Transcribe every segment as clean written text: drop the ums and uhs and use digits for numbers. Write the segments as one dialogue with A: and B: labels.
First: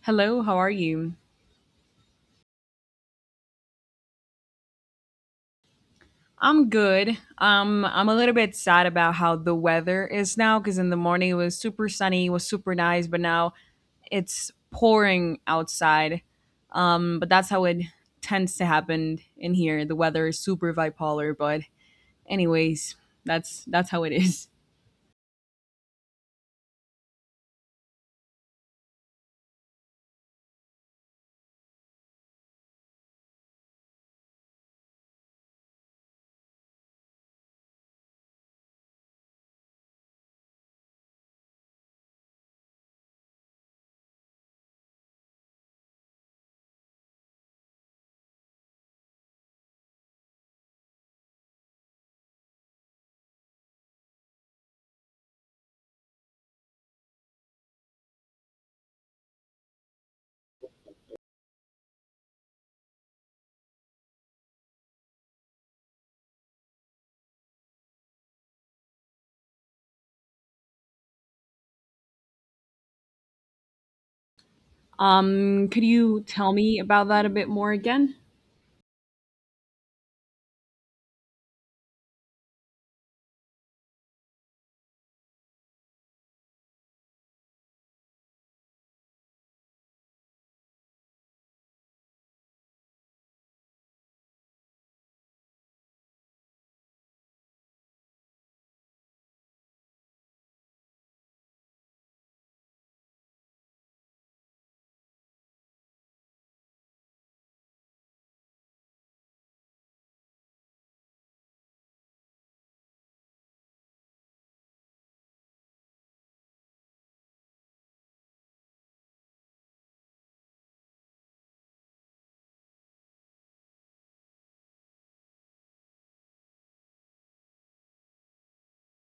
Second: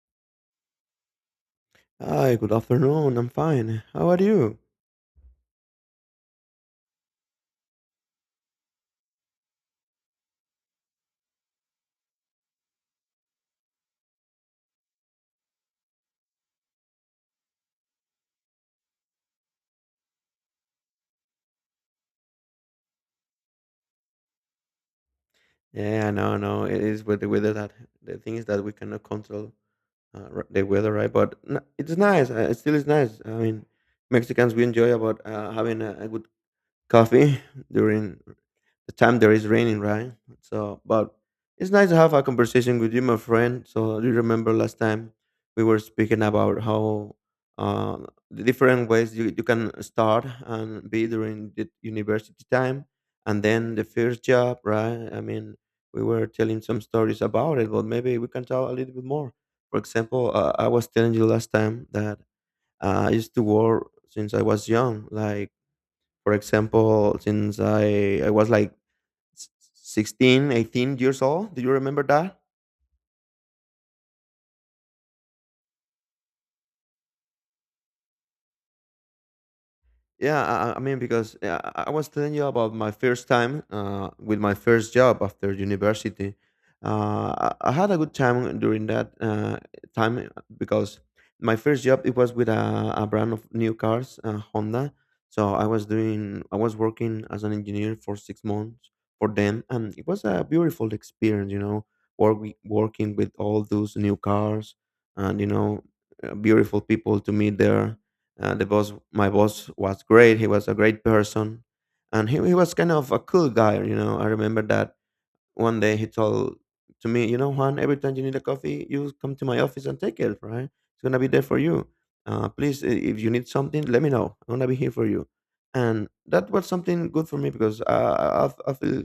A: Hello, how are you?
B: Hi, good afternoon. I'm fine. How are you?
A: I'm good. I'm a little bit sad about how the weather is now because in the morning it was super sunny, it was super nice, but now it's pouring outside. But that's how it tends to happen in here. The weather is super bipolar, but anyways, that's how it is.
B: Yeah, I know, I know. It is with the weather that the thing is that we cannot control the weather, right? It's nice. It still is nice. I mean, Mexicans we enjoy about having a good coffee during the time there is raining, right? So, but it's nice to have a conversation with you, my friend. So, do you remember last time we were speaking about how uh, the different ways you can start and be during the university time and then the first job, right? I mean, we were telling some stories about it, but maybe we can tell a little bit more. For example, I was telling you last time that I used to work since I was young, like for example, since I was like s- 16, 18 years old. Do you remember that?
A: Could you tell me about that a bit more again?
B: Yeah, I mean, because yeah, I was telling you about my first time with my first job after university. Uh, I had a good time during that time because my first job it was with a brand of new cars, Honda. So I was working as an engineer for 6 months for them, and it was a beautiful experience, you know, work, working with all those new cars and you know, beautiful people to meet there the boss, my boss, was great. He was a great person, and he was kind of a cool guy. You know, I remember that one day he told to me, you know, Juan, every time you need a coffee, you come to my office and take it. Right, it's gonna be there for you. Please, if you need something, let me know. I'm gonna be here for you. And that was something good for me because I feel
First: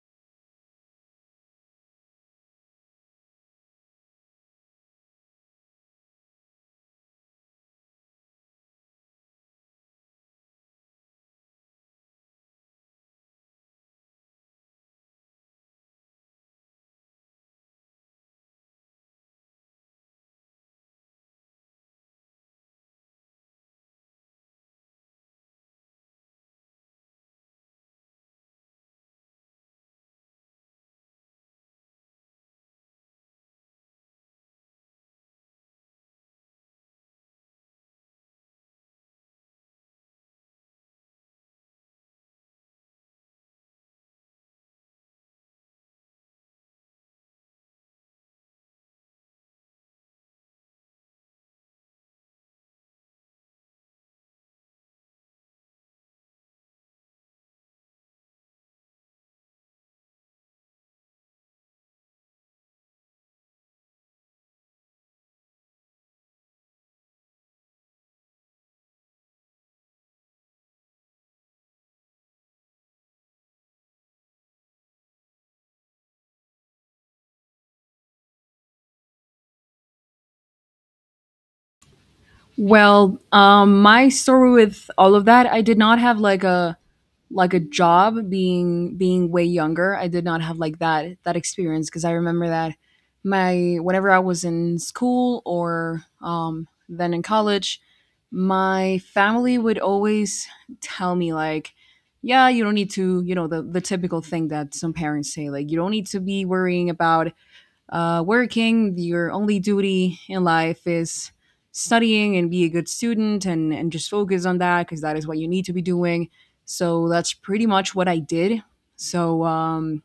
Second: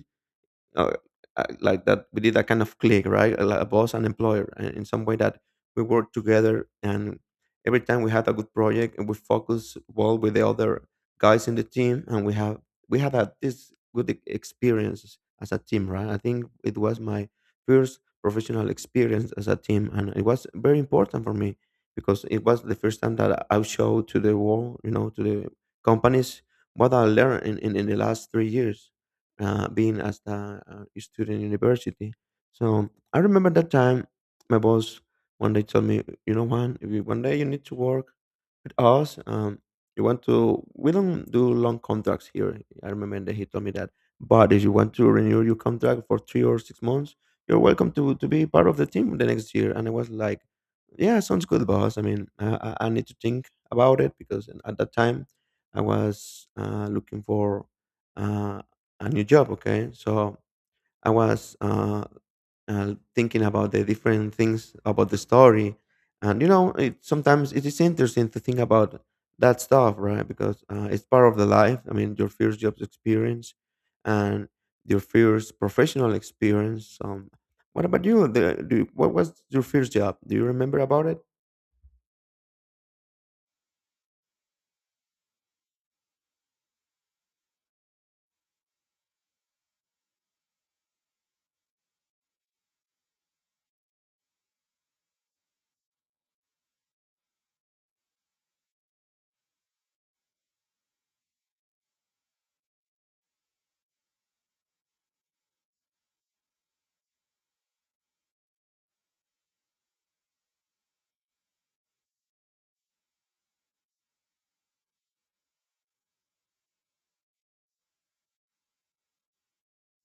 B: uh, like that we did that kind of click right a boss and employer in some way that we work together and every time we had a good project and we focus well with the other guys in the team and we had this good experience as a team right I think it was my first professional experience as a team and it was very important for me because it was the first time that I showed to the world, you know, to the companies what I learned in the last 3 years being as a student in university. So I remember that time my boss one day told me, you know, Juan, if you, one day you need to work with us, you want to, we don't do long contracts here. I remember that he told me that. But if you want to renew your contract for 3 or 6 months, you're welcome to be part of the team the next year. And I was like, yeah, sounds good, boss. I mean, I need to think about it because at that time I was looking for uh, a new job. Okay, so I was thinking about the different things about the story, and you know, it, sometimes it is interesting to think about that stuff, right? Because it's part of the life. I mean, your first job experience and your first professional experience. What about you? What was your first job? Do you remember about it?
A: Well, my story with all of that, I did not have like a job being way younger. I did not have like that experience because I remember that my whenever I was in school or then in college, my family would always tell me like, "Yeah, you don't need to," you know, the typical thing that some parents say, like, "You don't need to be worrying about working, your only duty in life is studying and be a good student and just focus on that because that is what you need to be doing. So that's pretty much what I did. So um,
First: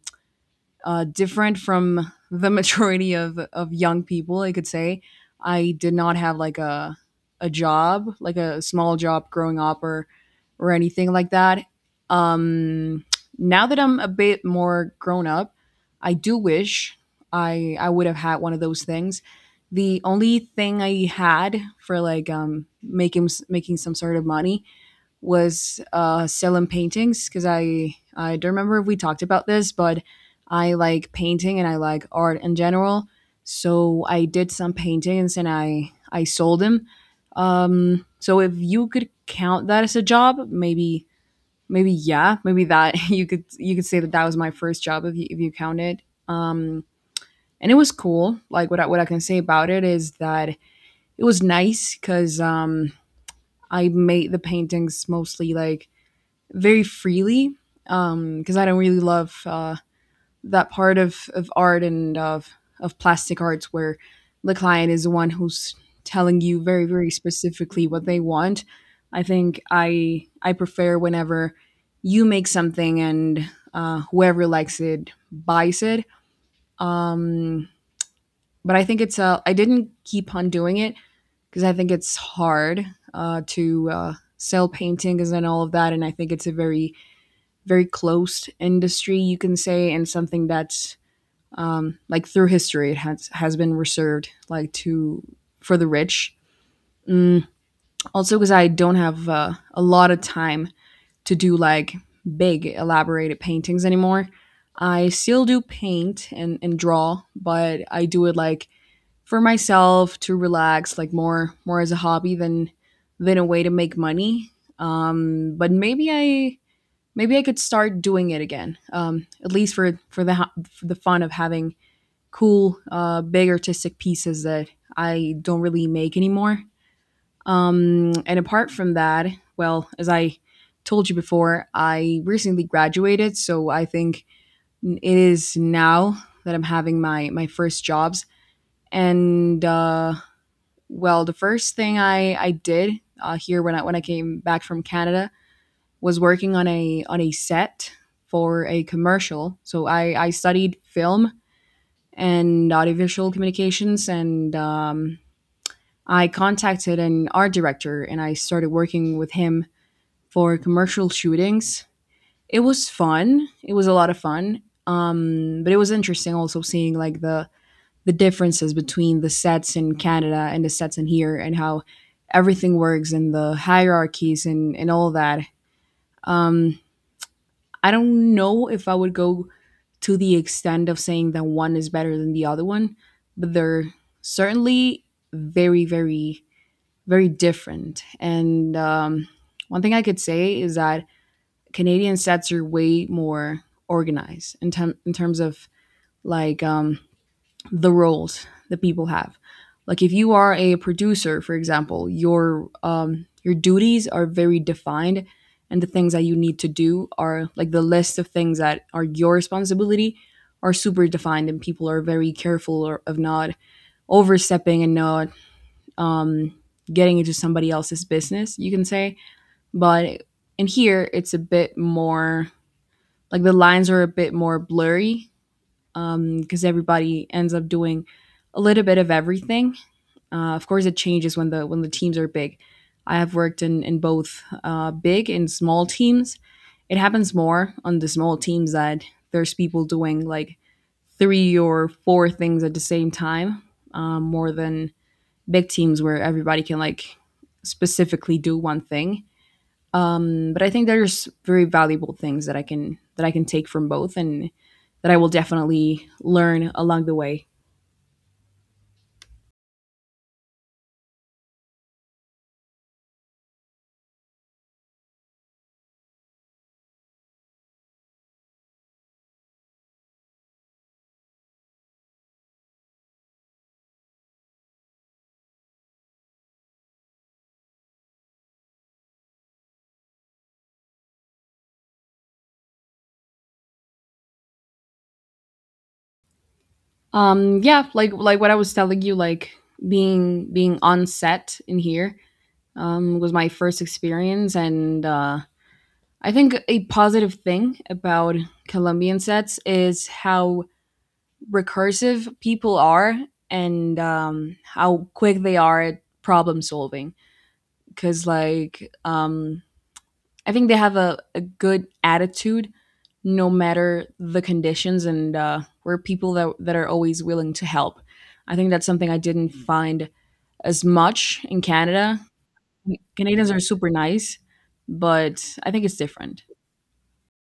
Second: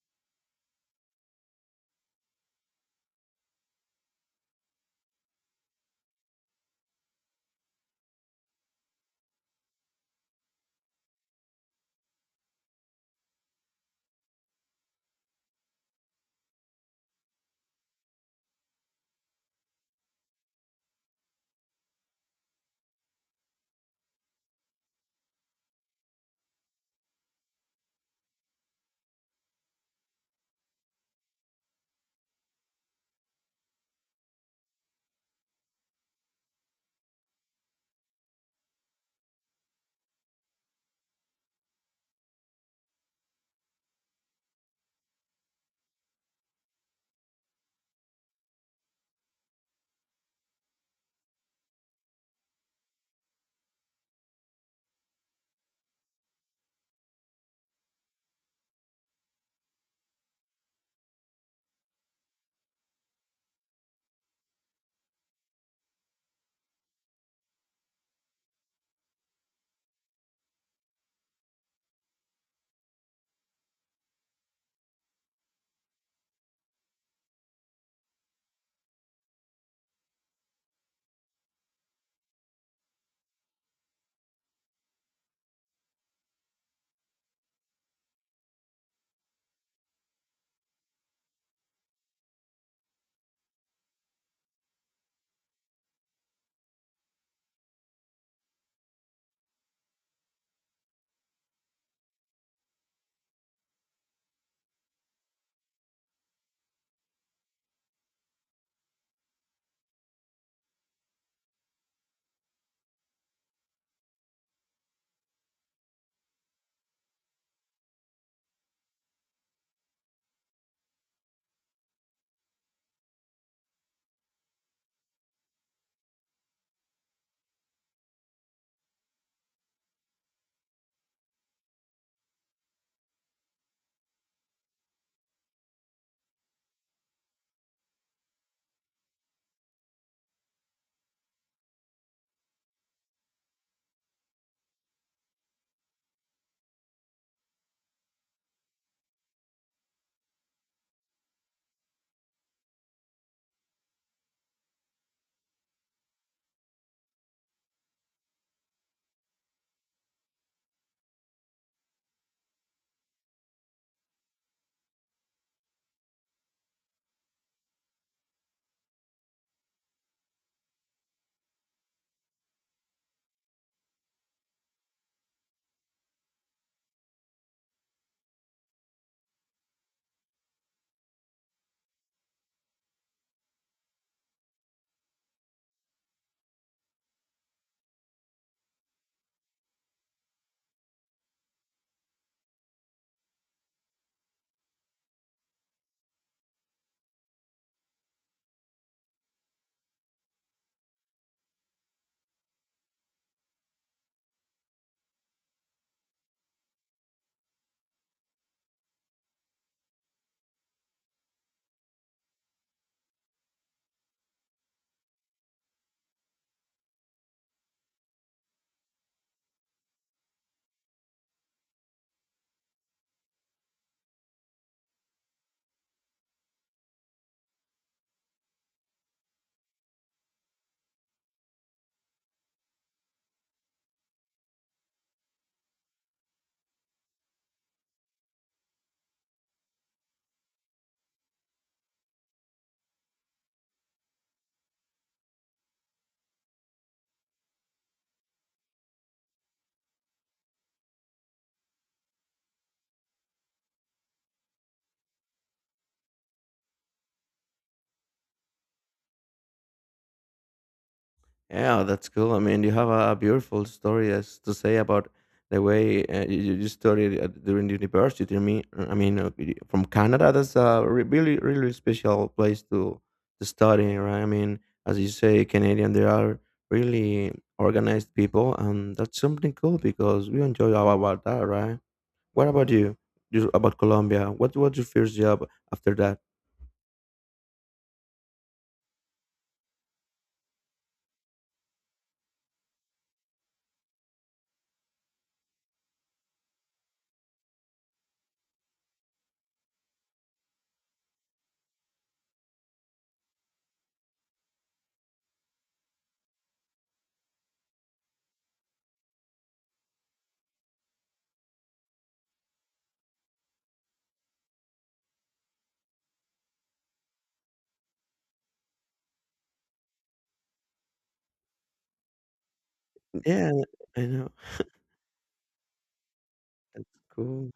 A: Different from the majority of young people, I could say. I did not have like a job, like a small job growing up or anything like that. Um, Now that I'm a bit more grown up, I do wish I would have had one of those things. The only thing I had for like making some sort of money was selling paintings because I don't remember if we talked about this, but I like painting and I like art in general. So I did some paintings and I sold them. So if you could count that as a job, maybe maybe yeah, maybe that you could say that that was my first job if you count it. Um, and it was cool. Like what I can say about it is that it was nice because I made the paintings mostly like very freely because I don't really love that part of art and of plastic arts where the client is the one who's telling you very very specifically what they want. I think I prefer whenever you make something and whoever likes it buys it. Um, but I think it's I didn't keep on doing it because I think it's hard to sell paintings and all of that, and I think it's a very very closed industry, you can say, and something that's like through history it has been reserved like to for the rich. Also, because I don't have a lot of time to do like big elaborated paintings anymore. I still do paint and draw, but I do it like for myself to relax, like more as a hobby than a way to make money. But maybe I could start doing it again, at least for for the fun of having cool, big artistic pieces that I don't really make anymore. And apart from that, well, as I told you before, I recently graduated, so I think it is now that I'm having my first jobs. And well, the first thing I did here when I came back from Canada was working on a set for a commercial. So I studied film and audiovisual communications, and I contacted an art director, and I started working with him for commercial shootings. It was fun. It was a lot of fun. But it was interesting also seeing like the differences between the sets in Canada and the sets in here, and how everything works and the hierarchies and all that. Um, I don't know if I would go to the extent of saying that one is better than the other one, but they're certainly very, very, very different. And one thing I could say is that Canadian sets are way more organized in terms of like the roles that people have. Like if you are a producer, for example, your duties are very defined, and the things that you need to do are like the list of things that are your responsibility are super defined, and people are very careful or, of not overstepping and not um, getting into somebody else's business. You can say, but in here it's a bit more like the lines are a bit more blurry because everybody ends up doing a little bit of everything. Of course, it changes when the teams are big. I have worked in both big and small teams. It happens more on the small teams that there's people doing like three or four things at the same time, more than big teams where everybody can like specifically do one thing. But I think there's very valuable things that I can take from both, and that I will definitely learn along the way.
B: Yeah, that's cool. I mean, you have a beautiful story as to say about the way you studied during the university. I mean, from Canada, that's really, really special place to study, right? I mean, as you say, Canadian, they are really organized people, and that's something cool because we enjoy all about that, right? What about you? You about Colombia? What was your first job after that?
A: Yeah, like what I was telling you, like being on set in here was my first experience, and I think a positive thing about Colombian sets is how recursive people are and how quick they are at problem solving. Because like I think they have a good attitude no matter the conditions and we're people that, that are always willing to help. I think that's something I didn't find as much in Canada. Canadians
B: Yeah,
A: are super
B: I know.
A: nice, but I think it's different.
B: That's cool.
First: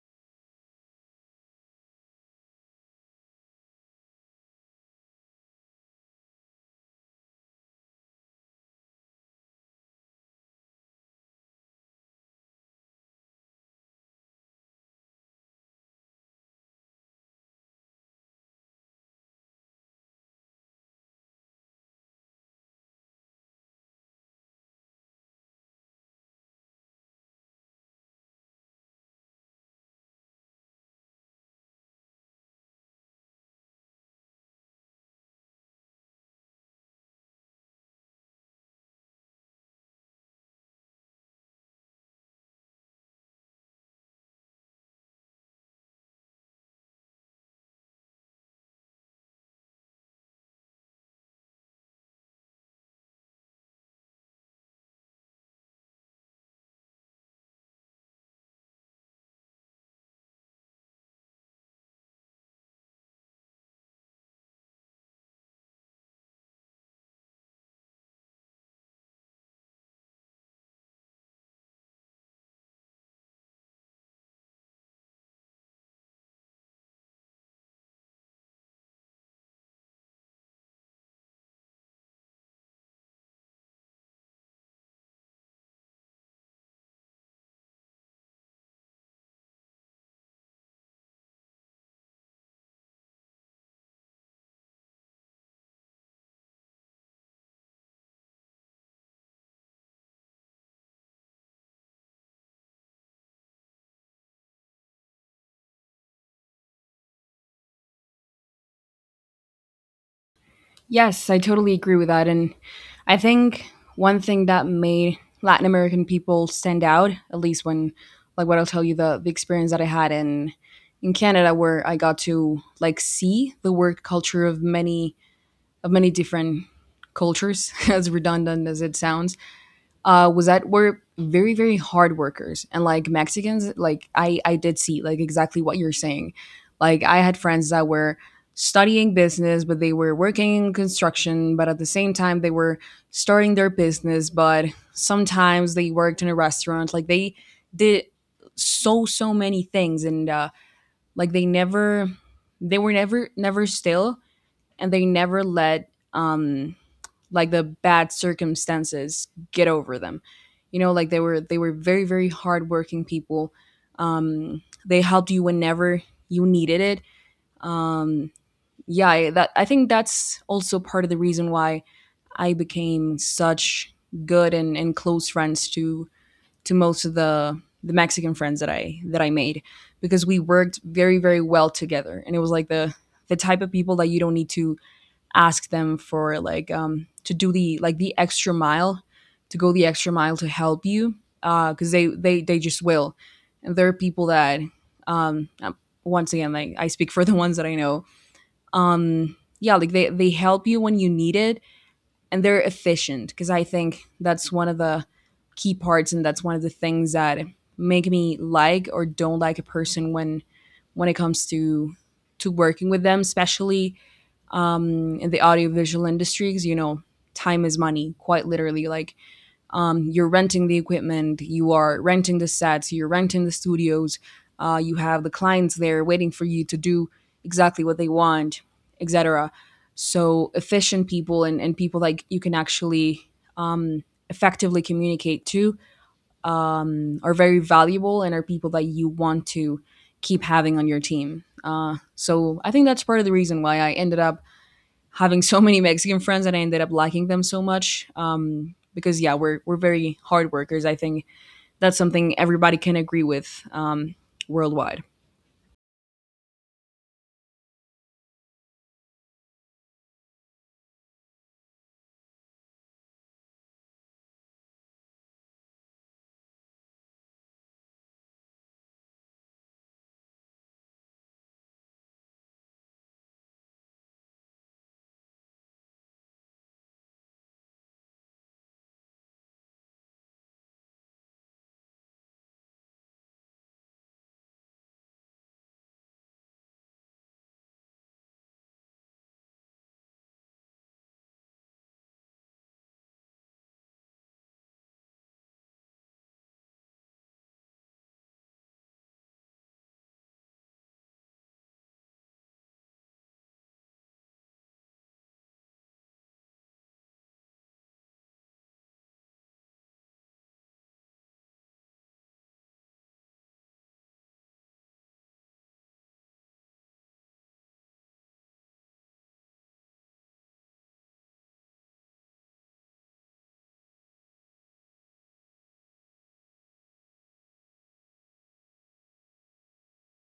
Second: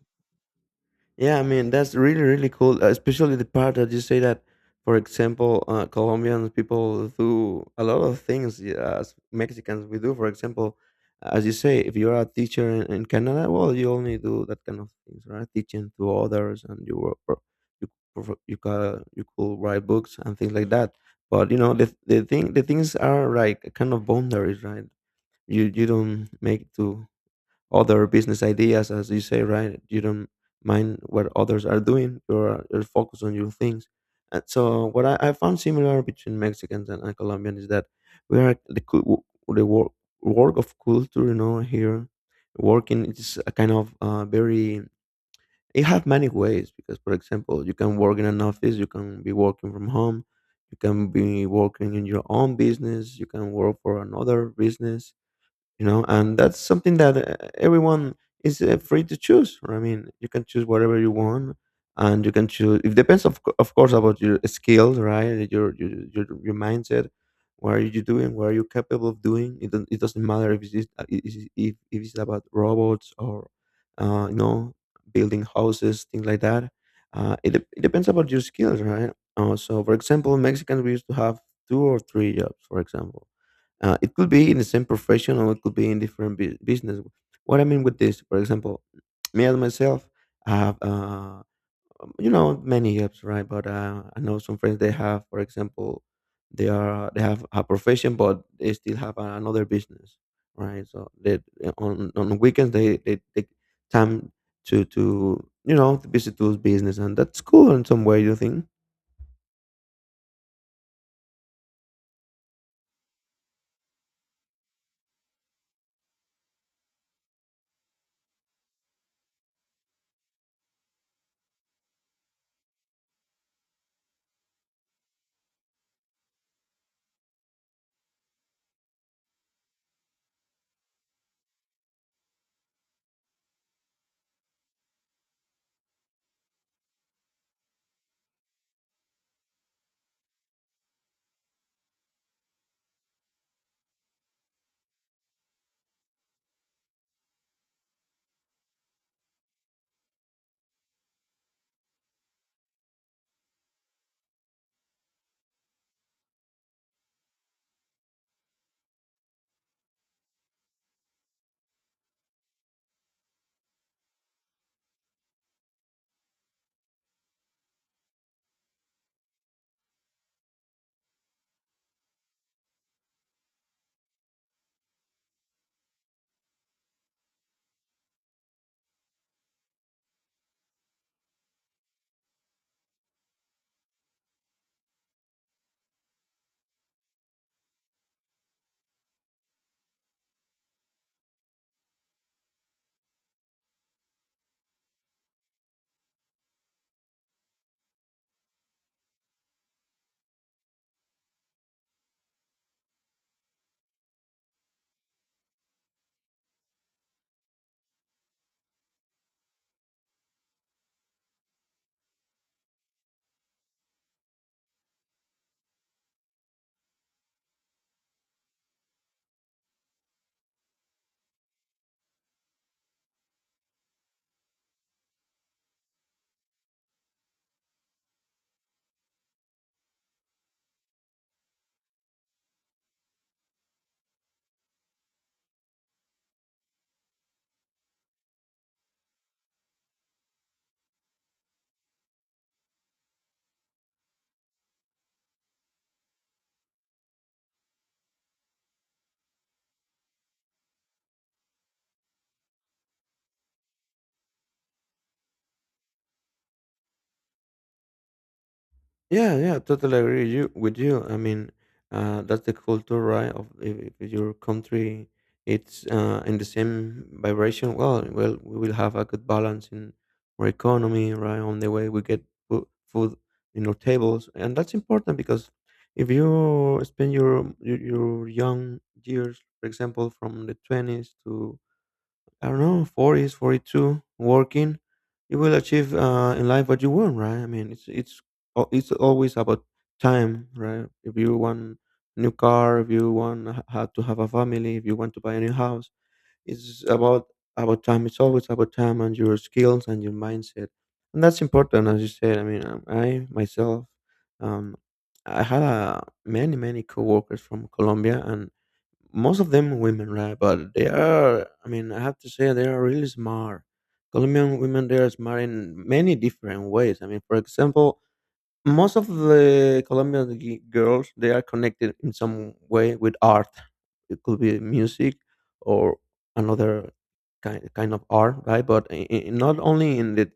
B: Yeah, I mean that's really really cool, especially the part that you say that, for example, Colombian people do a lot of things, yeah, as Mexicans we do. For example, as you say, if you're a teacher in Canada, well, you only do that kind of things, right? Teaching to others, and you work, or you prof- you ca you could write books and things like that. But you know the things are like kind of boundaries, right? You don't make to other business ideas, as you say, right? You don't mind what others are doing. You're focused on your things. And so, what I found similar between Mexicans and Colombians is that we are the work of culture, you know, here working is a kind of very it have many ways because for example you can work in an office, you can be working from home, you can be working in your own business, you can work for another business, you know, and that's something that everyone is free to choose, right? I mean you can choose whatever you want, and you can choose it depends of course about your skills, right, your mindset, what are you doing, what are you capable of doing it, it doesn't matter if it's, I- is- if it's about robots or you know building houses things like that it depends about your skills right so for example Mexicans we used to have two or three jobs, for example it could be in the same profession or it could be in different business. What I mean with this, for example, me as myself I have, you know, many jobs, right? But I know some friends they have, for example, they have a profession, but they still have another business, right? So they on weekends they take time to you know to visit those business, and that's cool in some way. You think?
A: Yes, I totally agree with that. And I think one thing that made Latin American people stand out, at least when, like, what I'll tell you the experience that I had in Canada, where I got to like see the work culture of many different cultures, as redundant as it sounds, was that we're very, very hard workers. And like Mexicans, like I did see like exactly what you're saying. Like I had friends that were studying business, but they were working in construction, but at the same time they were starting their business, but sometimes they worked in a restaurant. Like they did so, so many things and like they never they were never still and they never let like the bad circumstances get over them, you know, like they were very very hardworking people. They helped you whenever you needed it. Um yeah I- that i think that's also part of the reason why I became such good and close friends to most of the Mexican friends that I made because we worked very very well together and it was like the type of people that you don't need to ask them for like to do the like the extra mile, to go the extra mile to help you, because they just will. And there are people that um, um, once again, like I speak for the ones that I know. Yeah, like they help you when you need it, and they're efficient because I think that's one of the key parts, and that's one of the things that make me like or don't like a person when it comes to working with them, especially in the audiovisual industry because you know time is money quite literally like you're renting the equipment, you are renting the sets, you're renting the studios, you have the clients there waiting for you to do exactly what they want, et cetera. So efficient people and people like you can actually um, effectively communicate to are very valuable and are people that you want to keep having on your team, so I think that's part of the reason why I ended up having so many Mexican friends that I ended up liking them so much. Because yeah, we're very hard workers. I think that's something everybody can agree with worldwide.
B: Yeah, yeah, totally agree you with you. I mean, that's the culture, right? Of if your country, it's in the same vibration. Well, well, we will have a good balance in our economy, right? On the way we get fo- food in our tables, and that's important because if you spend your young years, for example, from the twenties to I don't know, 40s, 42, working, you will achieve in life what you want, right? I mean, it's always about time, right? If you want a new car, if you want how to have a family, if you want to buy a new house, it's about time. It's always about time and your skills and your mindset, and that's important, as you said. I mean, I myself, um, I had many many coworkers from Colombia, and most of them women, right? But they are, I mean, I have to say, they are really smart. Colombian women, they are smart in many different ways. I mean, for example, most of the Colombian girls, they are connected in some way with art. It could be music or another kind of art, right? But not only in the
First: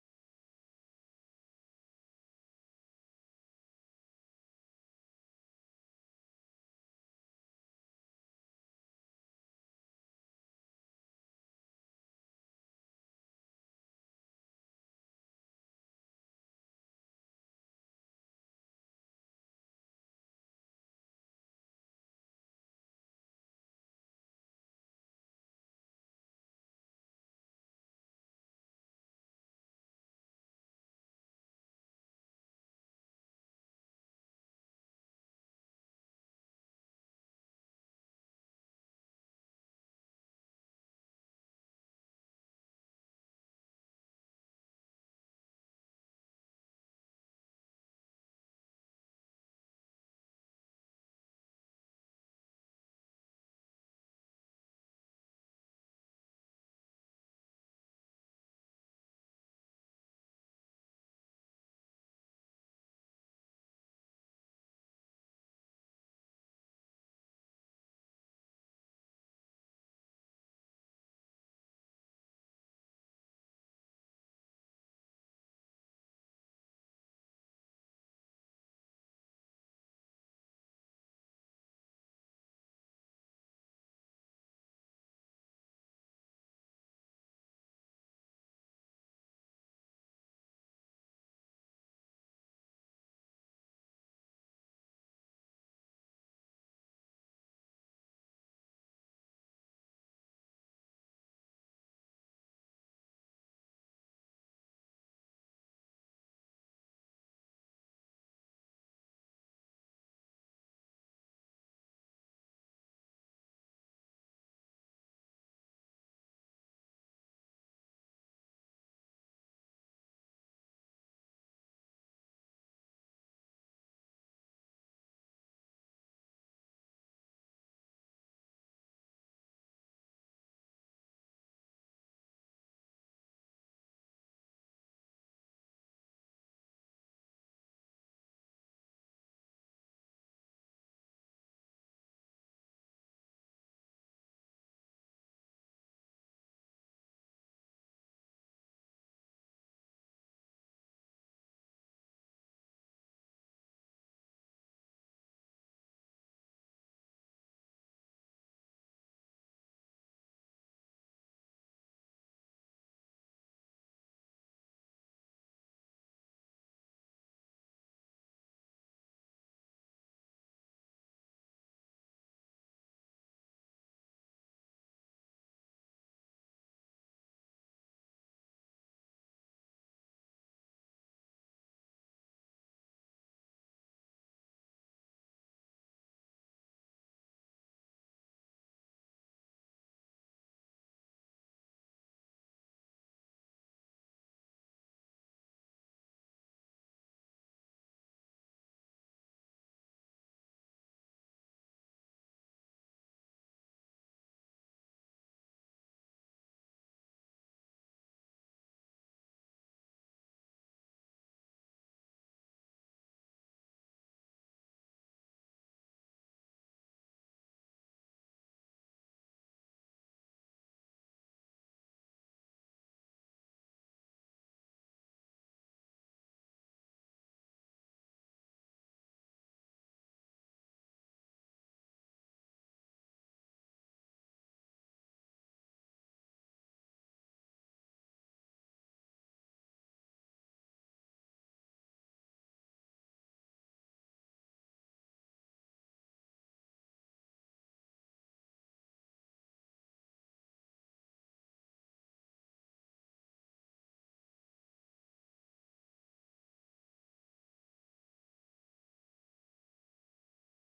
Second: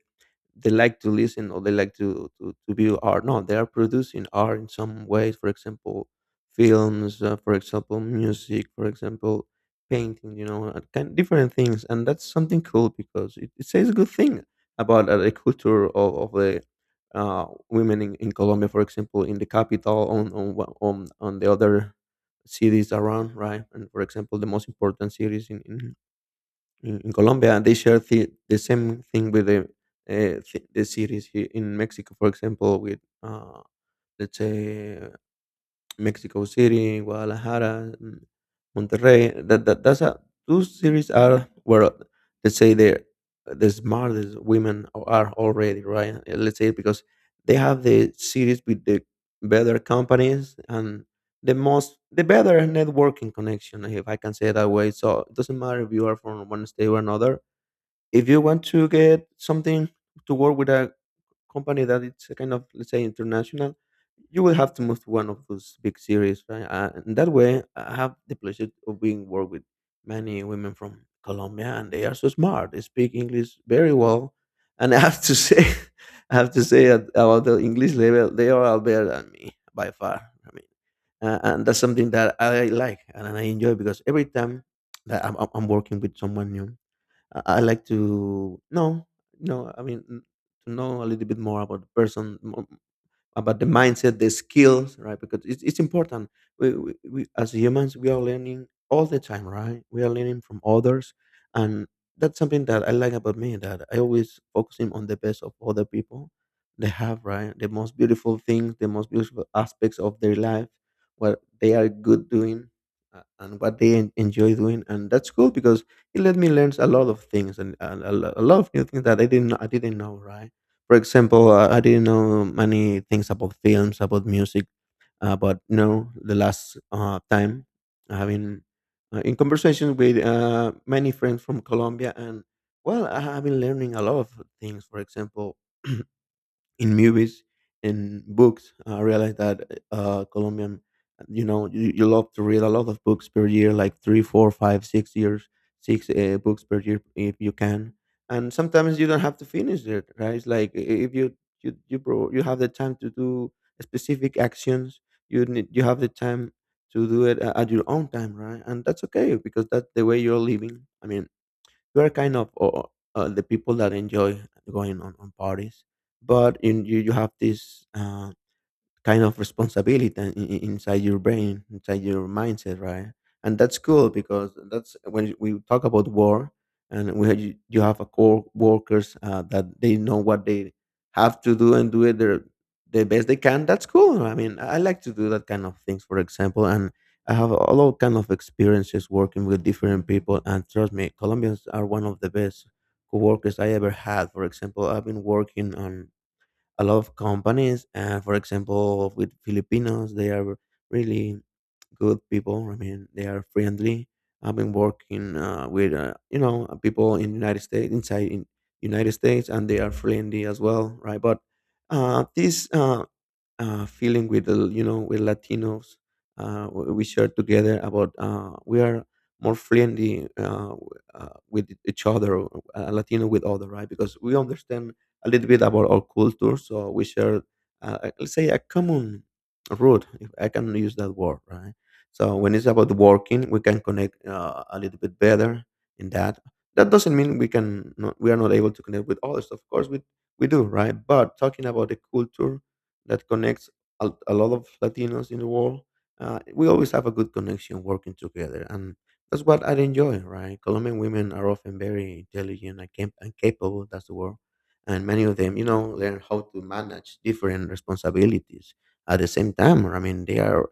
B: they like to listen or they like to, to view art. No, they are producing art in some ways. For example, films. For example, music. For example, painting. You know, kind different things, and that's something cool because it says a good thing about the culture of the women in Colombia. For example, in the capital, on one- on the other cities around, right? And for example, the most important cities in Colombia, they share the same thing with the the cities here in Mexico, for example, with let's say Mexico City, Guadalajara, mm, Monterrey. That's a those cities are where let's say the smartest women are already right. Let's say because they have the cities with the better companies and the better networking connection if I can say it that way, so it doesn't matter if you are from one state or another. If you want to get something, to work with a company that it's a kind of, let's say, international, you will have to move to one of those big series, right? And that way I have the pleasure of being work with many women from Colombia, and they are so smart, they speak English very well. And I have to say, I have to say that about the English level, they are all better than me by far. I mean, and that's something that I like and I enjoy, because every time that I'm working with someone new, I like to know, I mean, to know a little bit more about the person, about the mindset, the skills, right? Because it's important. We, as humans, we are learning all the time, right? We are learning from others. And that's something that I like about me, that I always focusing on the best of other people they have, right? The most beautiful things, the most beautiful aspects of their life, what they are good doing, and what they enjoy doing. And that's cool because it let me learn a lot of things, and a lot of new things that I didn't know, right? For example, I didn't know many things about films, about music, but no, the last time having in conversation with many friends from Colombia, and well, I have been learning a lot of things. For example, in movies and books. I realized that Colombian, you know, you love to read a lot of books per year, like 3, 4, 5, 6 years, 6 books per year if you can. And sometimes you don't have to finish it, right? It's like if you you have the time to do specific actions, you have the time to do it at your own time, right? And that's okay because that's the way you're living. I mean, we're kind of the people that enjoy going on parties, but in you have this kind of responsibility inside your brain, inside your mindset, right? And that's cool because that's when we talk about war, and you have a core workers that they know what they have to do and do it their the best they can. That's cool. I mean, I like to do that kind of things, for example, and I have a lot kind of experiences working with different people. And trust me, Colombians are one of the best co-workers I ever had. For example, I've been working on a lot of companies. For example, with Filipinos, they are really good people. I mean, they are friendly. I've been working with you know, people in United States, inside in United States, and they are friendly as well, right? But this feeling with the, you know, with Latinos, we share together about we are more friendly, with each other, Latino with other, right? Because we understand a little bit about our culture, so we share let's say a common root, if I can use that word, right? So when it's about working, we can connect a little bit better in that. That doesn't mean we can not, we are not able to connect with others, of course we do, right? But talking about the culture that connects a lot of Latinos in the world. We always have a good connection working together, and that's what I enjoy, right? Colombian women are often very intelligent and, and capable. That's the word. And many of them, you know, learn how to manage different responsibilities at the same time. I mean, they are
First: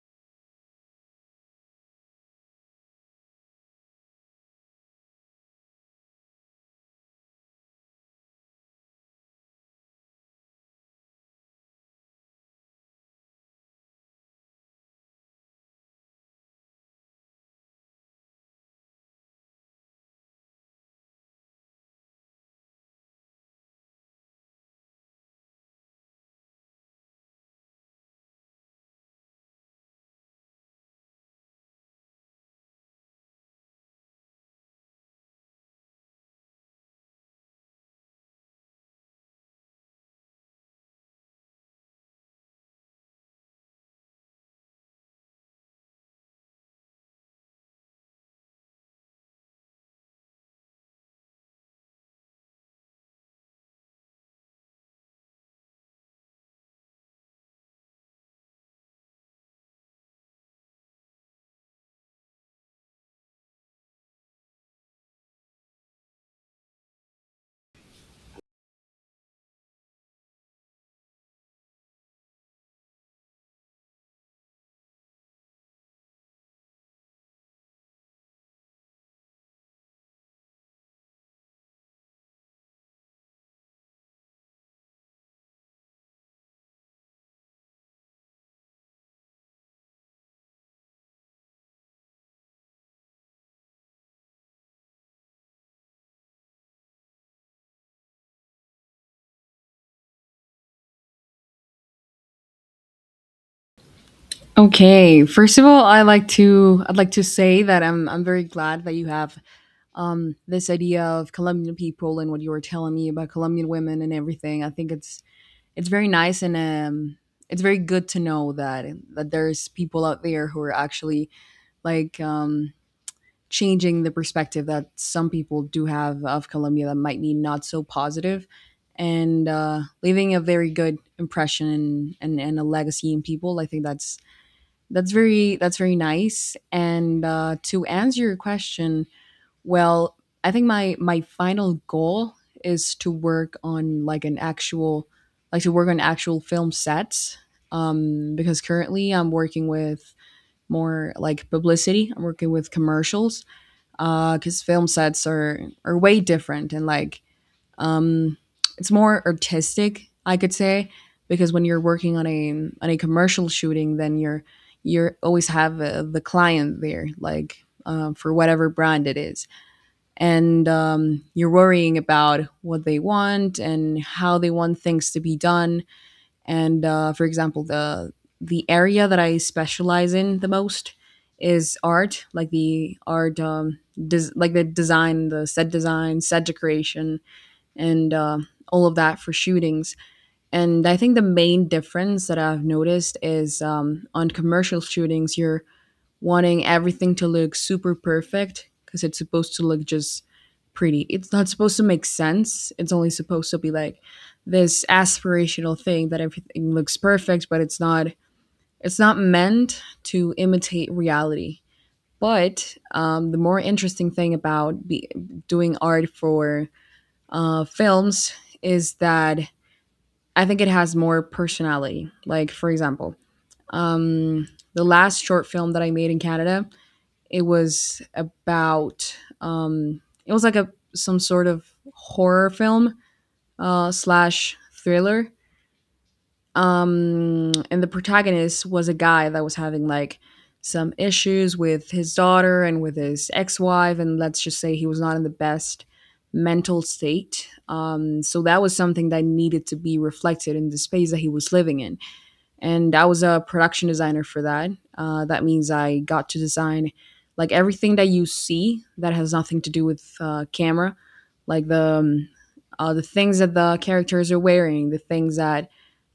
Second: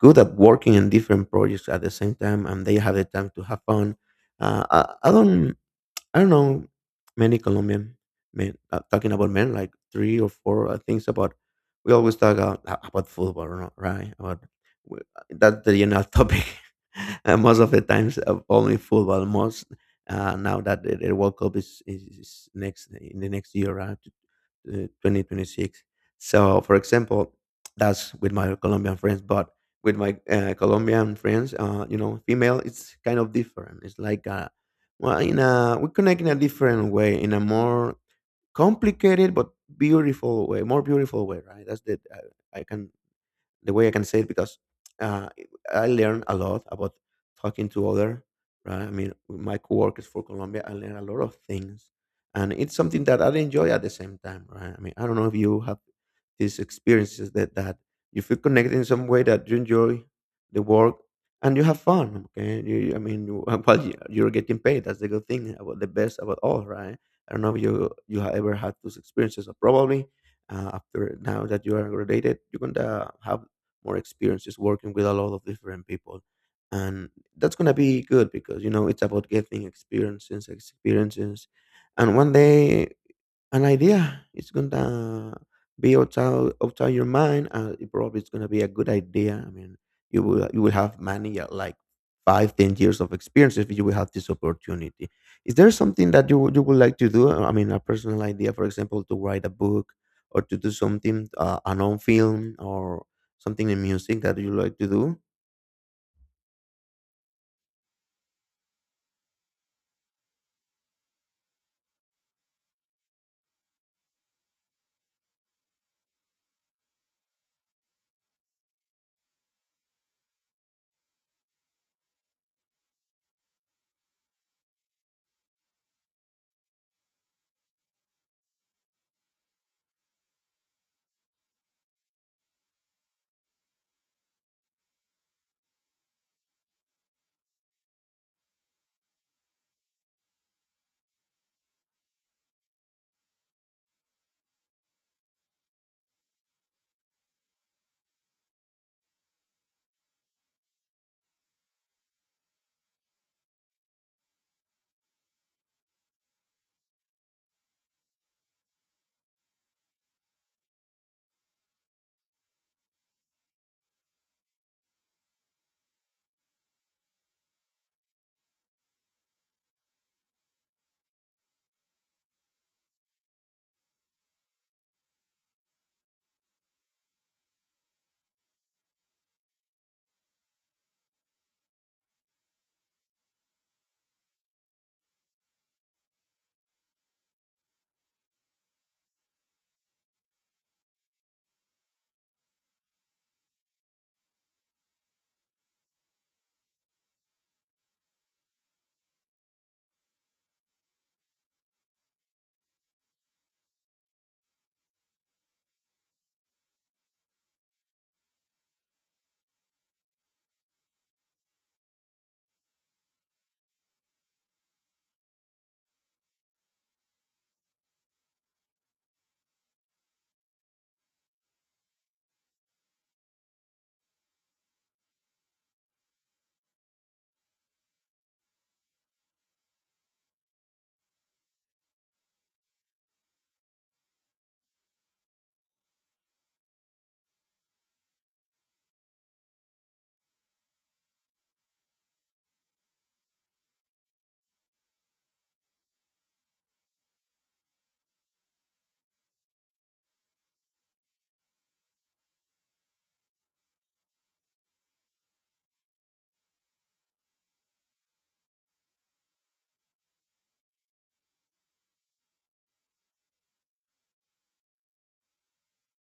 B: good at working in different projects at the same time, and they have the time to have fun. I don't I don't know many Colombian men, talking about men, like 3 or 4 things about. We always talk about football, right? About w- that's the general topic. Most of the times, only football. Most now that the World Cup is next in the next year, right? 2026. So, for example, that's with my Colombian friends, but with my Colombian friends, you know, female, it's kind of different. It's like, well, we connect in a different way, in a more complicated but beautiful way, more beautiful way, right? That's the I can the way I can say it, because uh, I learn a lot about talking to other. Right? I mean, with my coworkers for Colombia, I learn a lot of things, and it's something that I enjoy at the same time. Right? I mean, I don't know if you have these experiences that you feel connected in some way, that you enjoy the work and you have fun. Okay, I mean, you, well, you're getting paid. That's the good thing, about the best about all. Right? I don't know if you have ever had those experiences, or probably after, now that you are graduated, you're gonna have more experiences working with a lot of different people, and that's gonna be good because, you know, it's about getting experiences, and one day an idea. It's gonna be outside, your mind, and it probably it's gonna be a good idea. I mean, you will have many like 5, 10 years of experience if you will have this opportunity. Is there something that you would like to do? I mean, a personal idea, for example, to write a book, or to do something, a non film, or something in music that you like to do.
A: Okay, first of all, I'd like to say that I'm very glad that you have this idea of Colombian people and what you were telling me about Colombian women and everything. I think it's very nice and it's very good to know that that there's people out there who are actually like changing the perspective that some people do have of Colombia that might be not so positive and leaving a very good impression and a legacy in people. I think that's that's very nice. And To answer your question, well, I think my final goal is to work on like an actual like to work on actual film sets because currently I'm working with more like publicity. I'm working with commercials because film sets are way different and um, it's more artistic, I could say, because when you're working on a commercial shooting, then you're always have the client there, like for whatever brand it is, and you're worrying about what they want and how they want things to be done, and for example, the area that I specialize in the most is art, like the art, like the design, the set design, set decoration, and all of that for shootings. And I think the main difference that I've noticed is, on commercial shootings, you're wanting everything to look super perfect because it's supposed to look just pretty. It's not supposed to make sense. It's only supposed to be like this aspirational thing that everything looks perfect, but it's not. It's not meant to imitate reality. But the more interesting thing about doing art for films is that I think it has more personality. Like, for example, um, the last short film that I made in Canada, it was about, it was like a some sort of horror film slash thriller. And the protagonist was a guy that was having like some issues with his daughter and with his ex-wife, and let's just say he was not in the best mental state. So that was something that needed to be reflected in the space that he was living in, and I was a production designer for that. That means I got to design like everything that you see that has nothing to do with camera, like the things that the characters are wearing, the things that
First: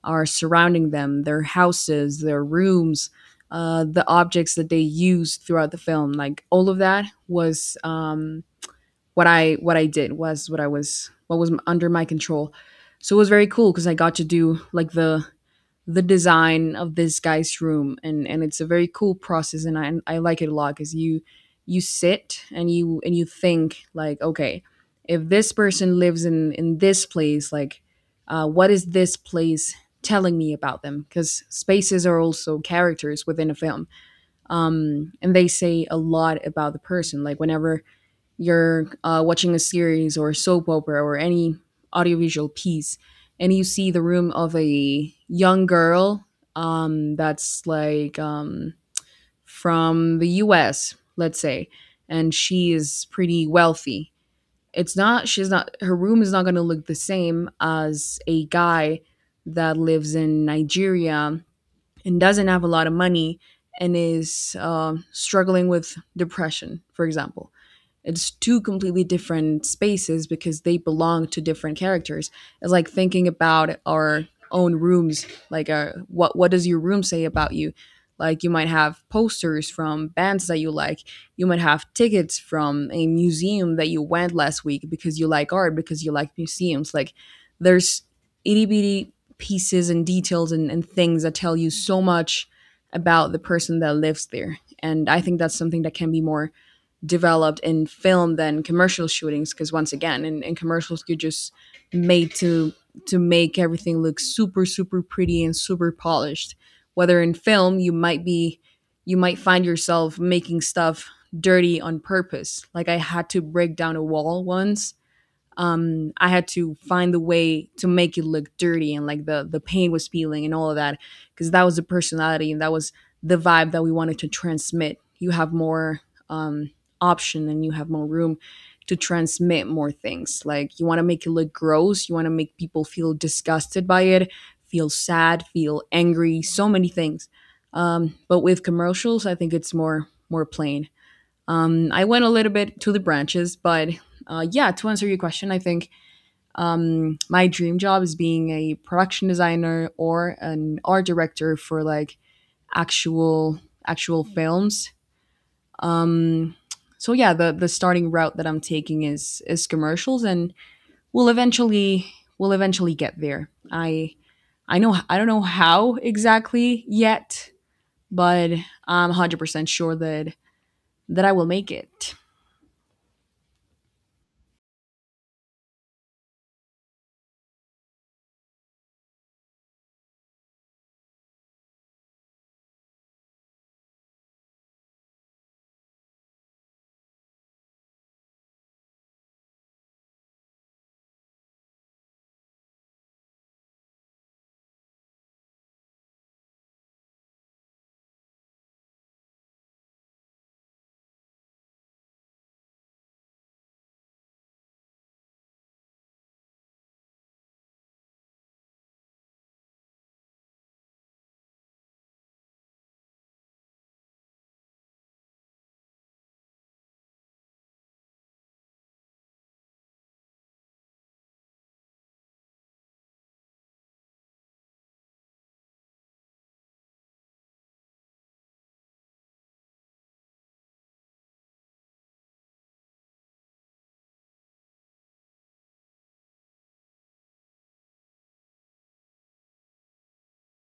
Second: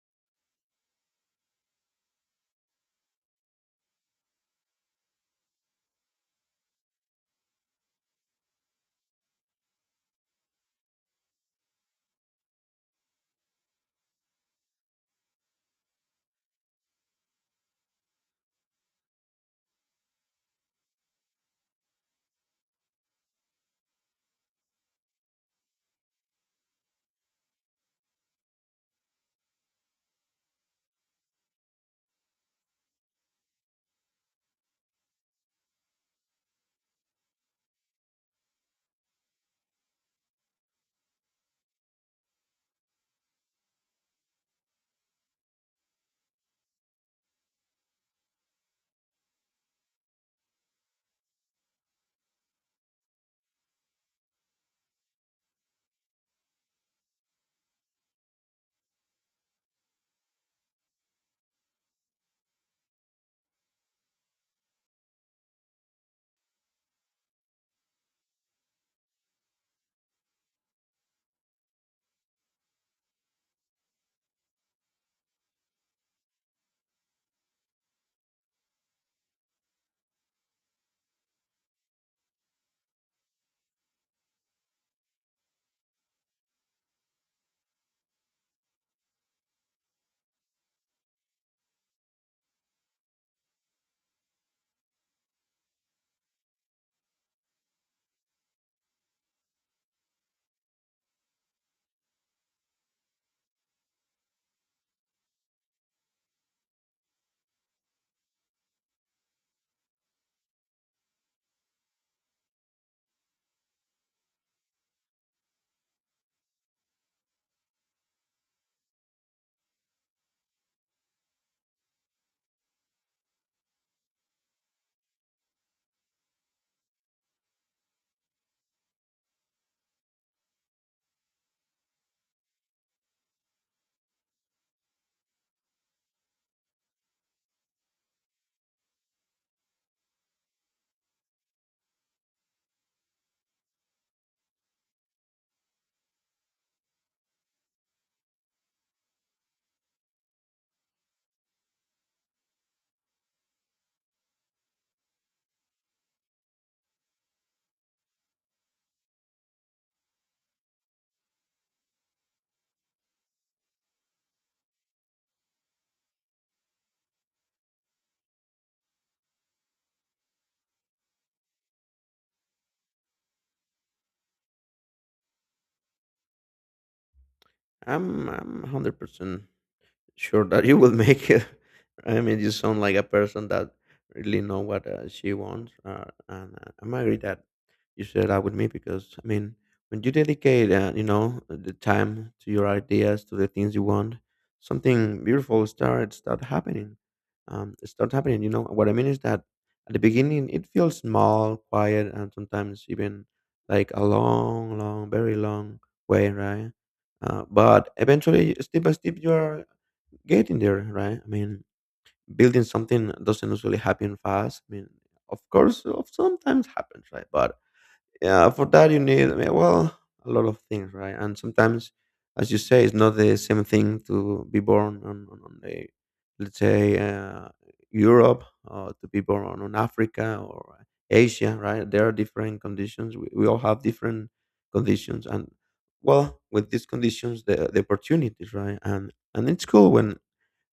A: are surrounding them, their houses, their rooms, the objects that they use throughout the film. Like all of that was, what I did was what I was what was under my control. So it was very cool because I got to do like the design of this guy's room, and it's a very cool process and I like it a lot cuz you sit and you think like, okay, if this person lives in this place, like what is this place telling me about them, because spaces are also characters within a film, um, and they say a lot about the person. Like whenever you're watching a series or soap opera or any audiovisual piece and you see the room of a young girl, that's from the us, let's say, and she is pretty wealthy, it's not she's not her room is not going to look the same as a guy that lives in nigeria and doesn't have a lot of money and is, struggling with depression, for example. It's two completely different spaces because they belong to different characters. It's like thinking about our own rooms, like, what does your room say about you? Like you might have posters from bands that you like. You might have tickets from a museum that you went last week because you like art, because you like museums. Like there's itty bitty pieces and details and, things that tell you so much about the person that lives there. And I think that's something that can be more developed in film than commercial shootings, because once again, in commercials, you're just made to make everything look super, super pretty and super polished. Whether in film, you might find yourself making stuff dirty on purpose. Like I had to break down a wall once. I had to find the way to make it look dirty and like the paint was peeling and all of that, because that was the personality and that was the vibe that we wanted to transmit. You have more um option and you have more room to transmit more things, like you want to make it look gross, you want to make people feel disgusted by it, feel sad, feel angry, so many things. But with commercials, I think it's more plain. I went a little bit to the branches, but yeah, to answer your question, I think, my dream job is being a production designer or an art director for like actual actual films. Um, so yeah, the starting route that I'm taking is commercials, and we'll eventually we'll eventually get there. I know I don't know how exactly yet, but I'm 100% sure that I will make it.
B: I'm 100% sure that you will make it. I mean, you sound like a person that really know what she wants, and I'm agree that you share that with me, because I mean, when you dedicate, you know, the time to your ideas, to the things you want, something beautiful start happening. It start happening. You know what I mean, is that at the beginning it feels small, quiet, and sometimes even like a long, long, very long way, right? But eventually, step by step, you are getting there, right? I mean, building something doesn't usually happen fast. I mean, of course, of sometimes happens, right? But yeah, for that you need, I mean, well, a lot of things, right? And sometimes, as you say, it's not the same thing to be born on the, let's say, Europe, or to be born on Africa or Asia, right? There are different conditions. We all have different conditions, and well, with these conditions, the opportunities, right? And it's cool when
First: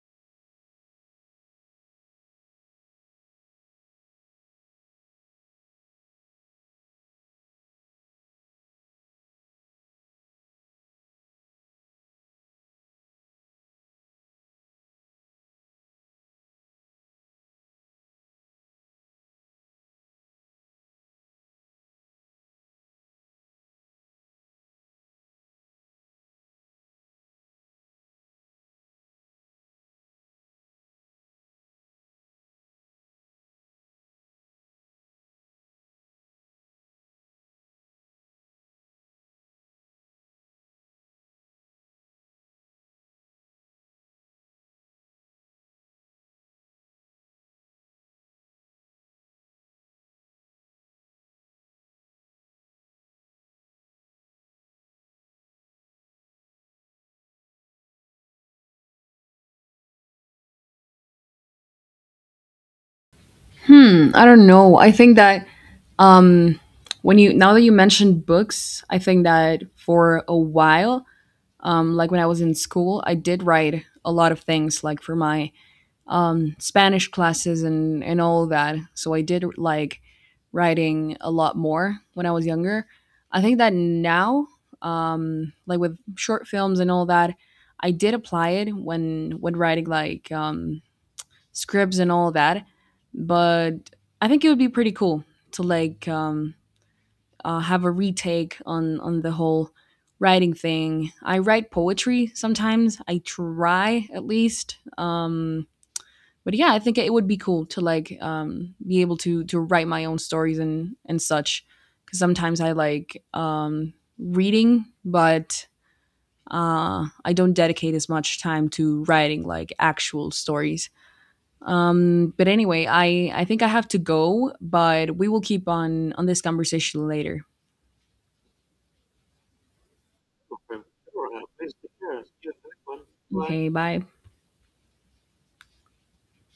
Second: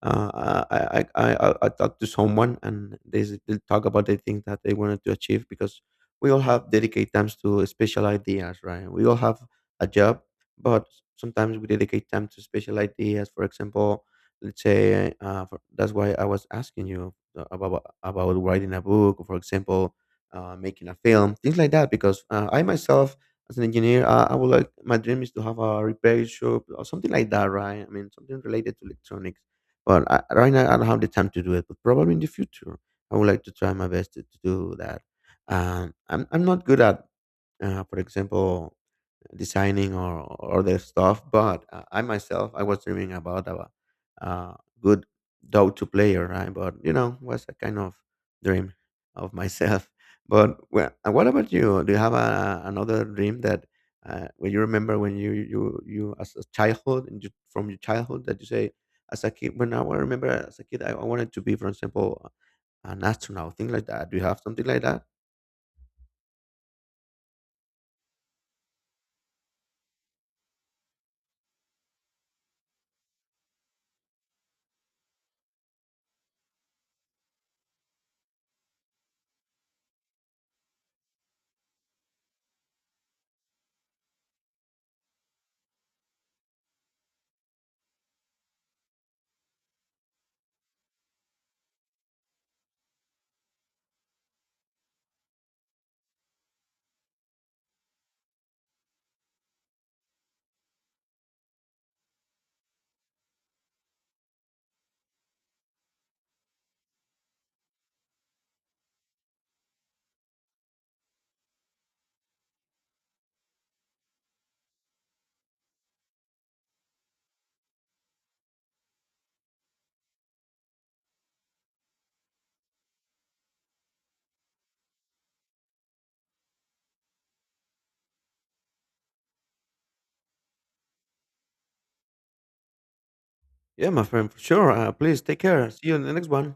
B: I talk to someone and they talk about the thing that they wanted to achieve, because we all have dedicate times to special ideas, right? We all have a job, but sometimes we dedicate time to special ideas. For example, let's say that's why I was asking you about about writing a book, or for example, making a film, things like that. Because I myself, as an engineer, I would like, my dream is to have a repair shop or something like that, right? I mean, something related to electronics. Well, right now I don't have the time to do it, but probably in the future I would like to try my best to do that. I'm not good at, for example, designing or their stuff. But I myself, I was dreaming about a good Dota player, right? But you know, was a kind of dream of myself. But well, what about you? Do you have another dream that when you remember, when you as a childhood and you, from your childhood, that you say as a kid, when remember, as a kid I wanted to be, for example, an astronaut, thing like that.
A: Hmm,
B: Do you
A: I
B: have
A: don't
B: something
A: know.
B: like
A: I
B: that?
A: think that um when you now that you mentioned books, I think that for a while, like when I was in school, I did write a lot of things like for my Spanish classes and all that. So I did like writing a lot more when I was younger. I think that now like with short films and all that, I did apply it when writing like scripts and all that. But I think it would be pretty cool to have a retake on the whole writing thing. I write poetry sometimes. I try at least. But yeah, I think it would be cool to like, be able to write my own stories and such. Because sometimes I like, reading, but I don't dedicate as much time to writing like actual stories. But anyway, I think I have to go, but we will keep on this conversation later. Okay,
B: Yeah,
A: bye.
B: my friend, for sure. Please take care. See you in the next one.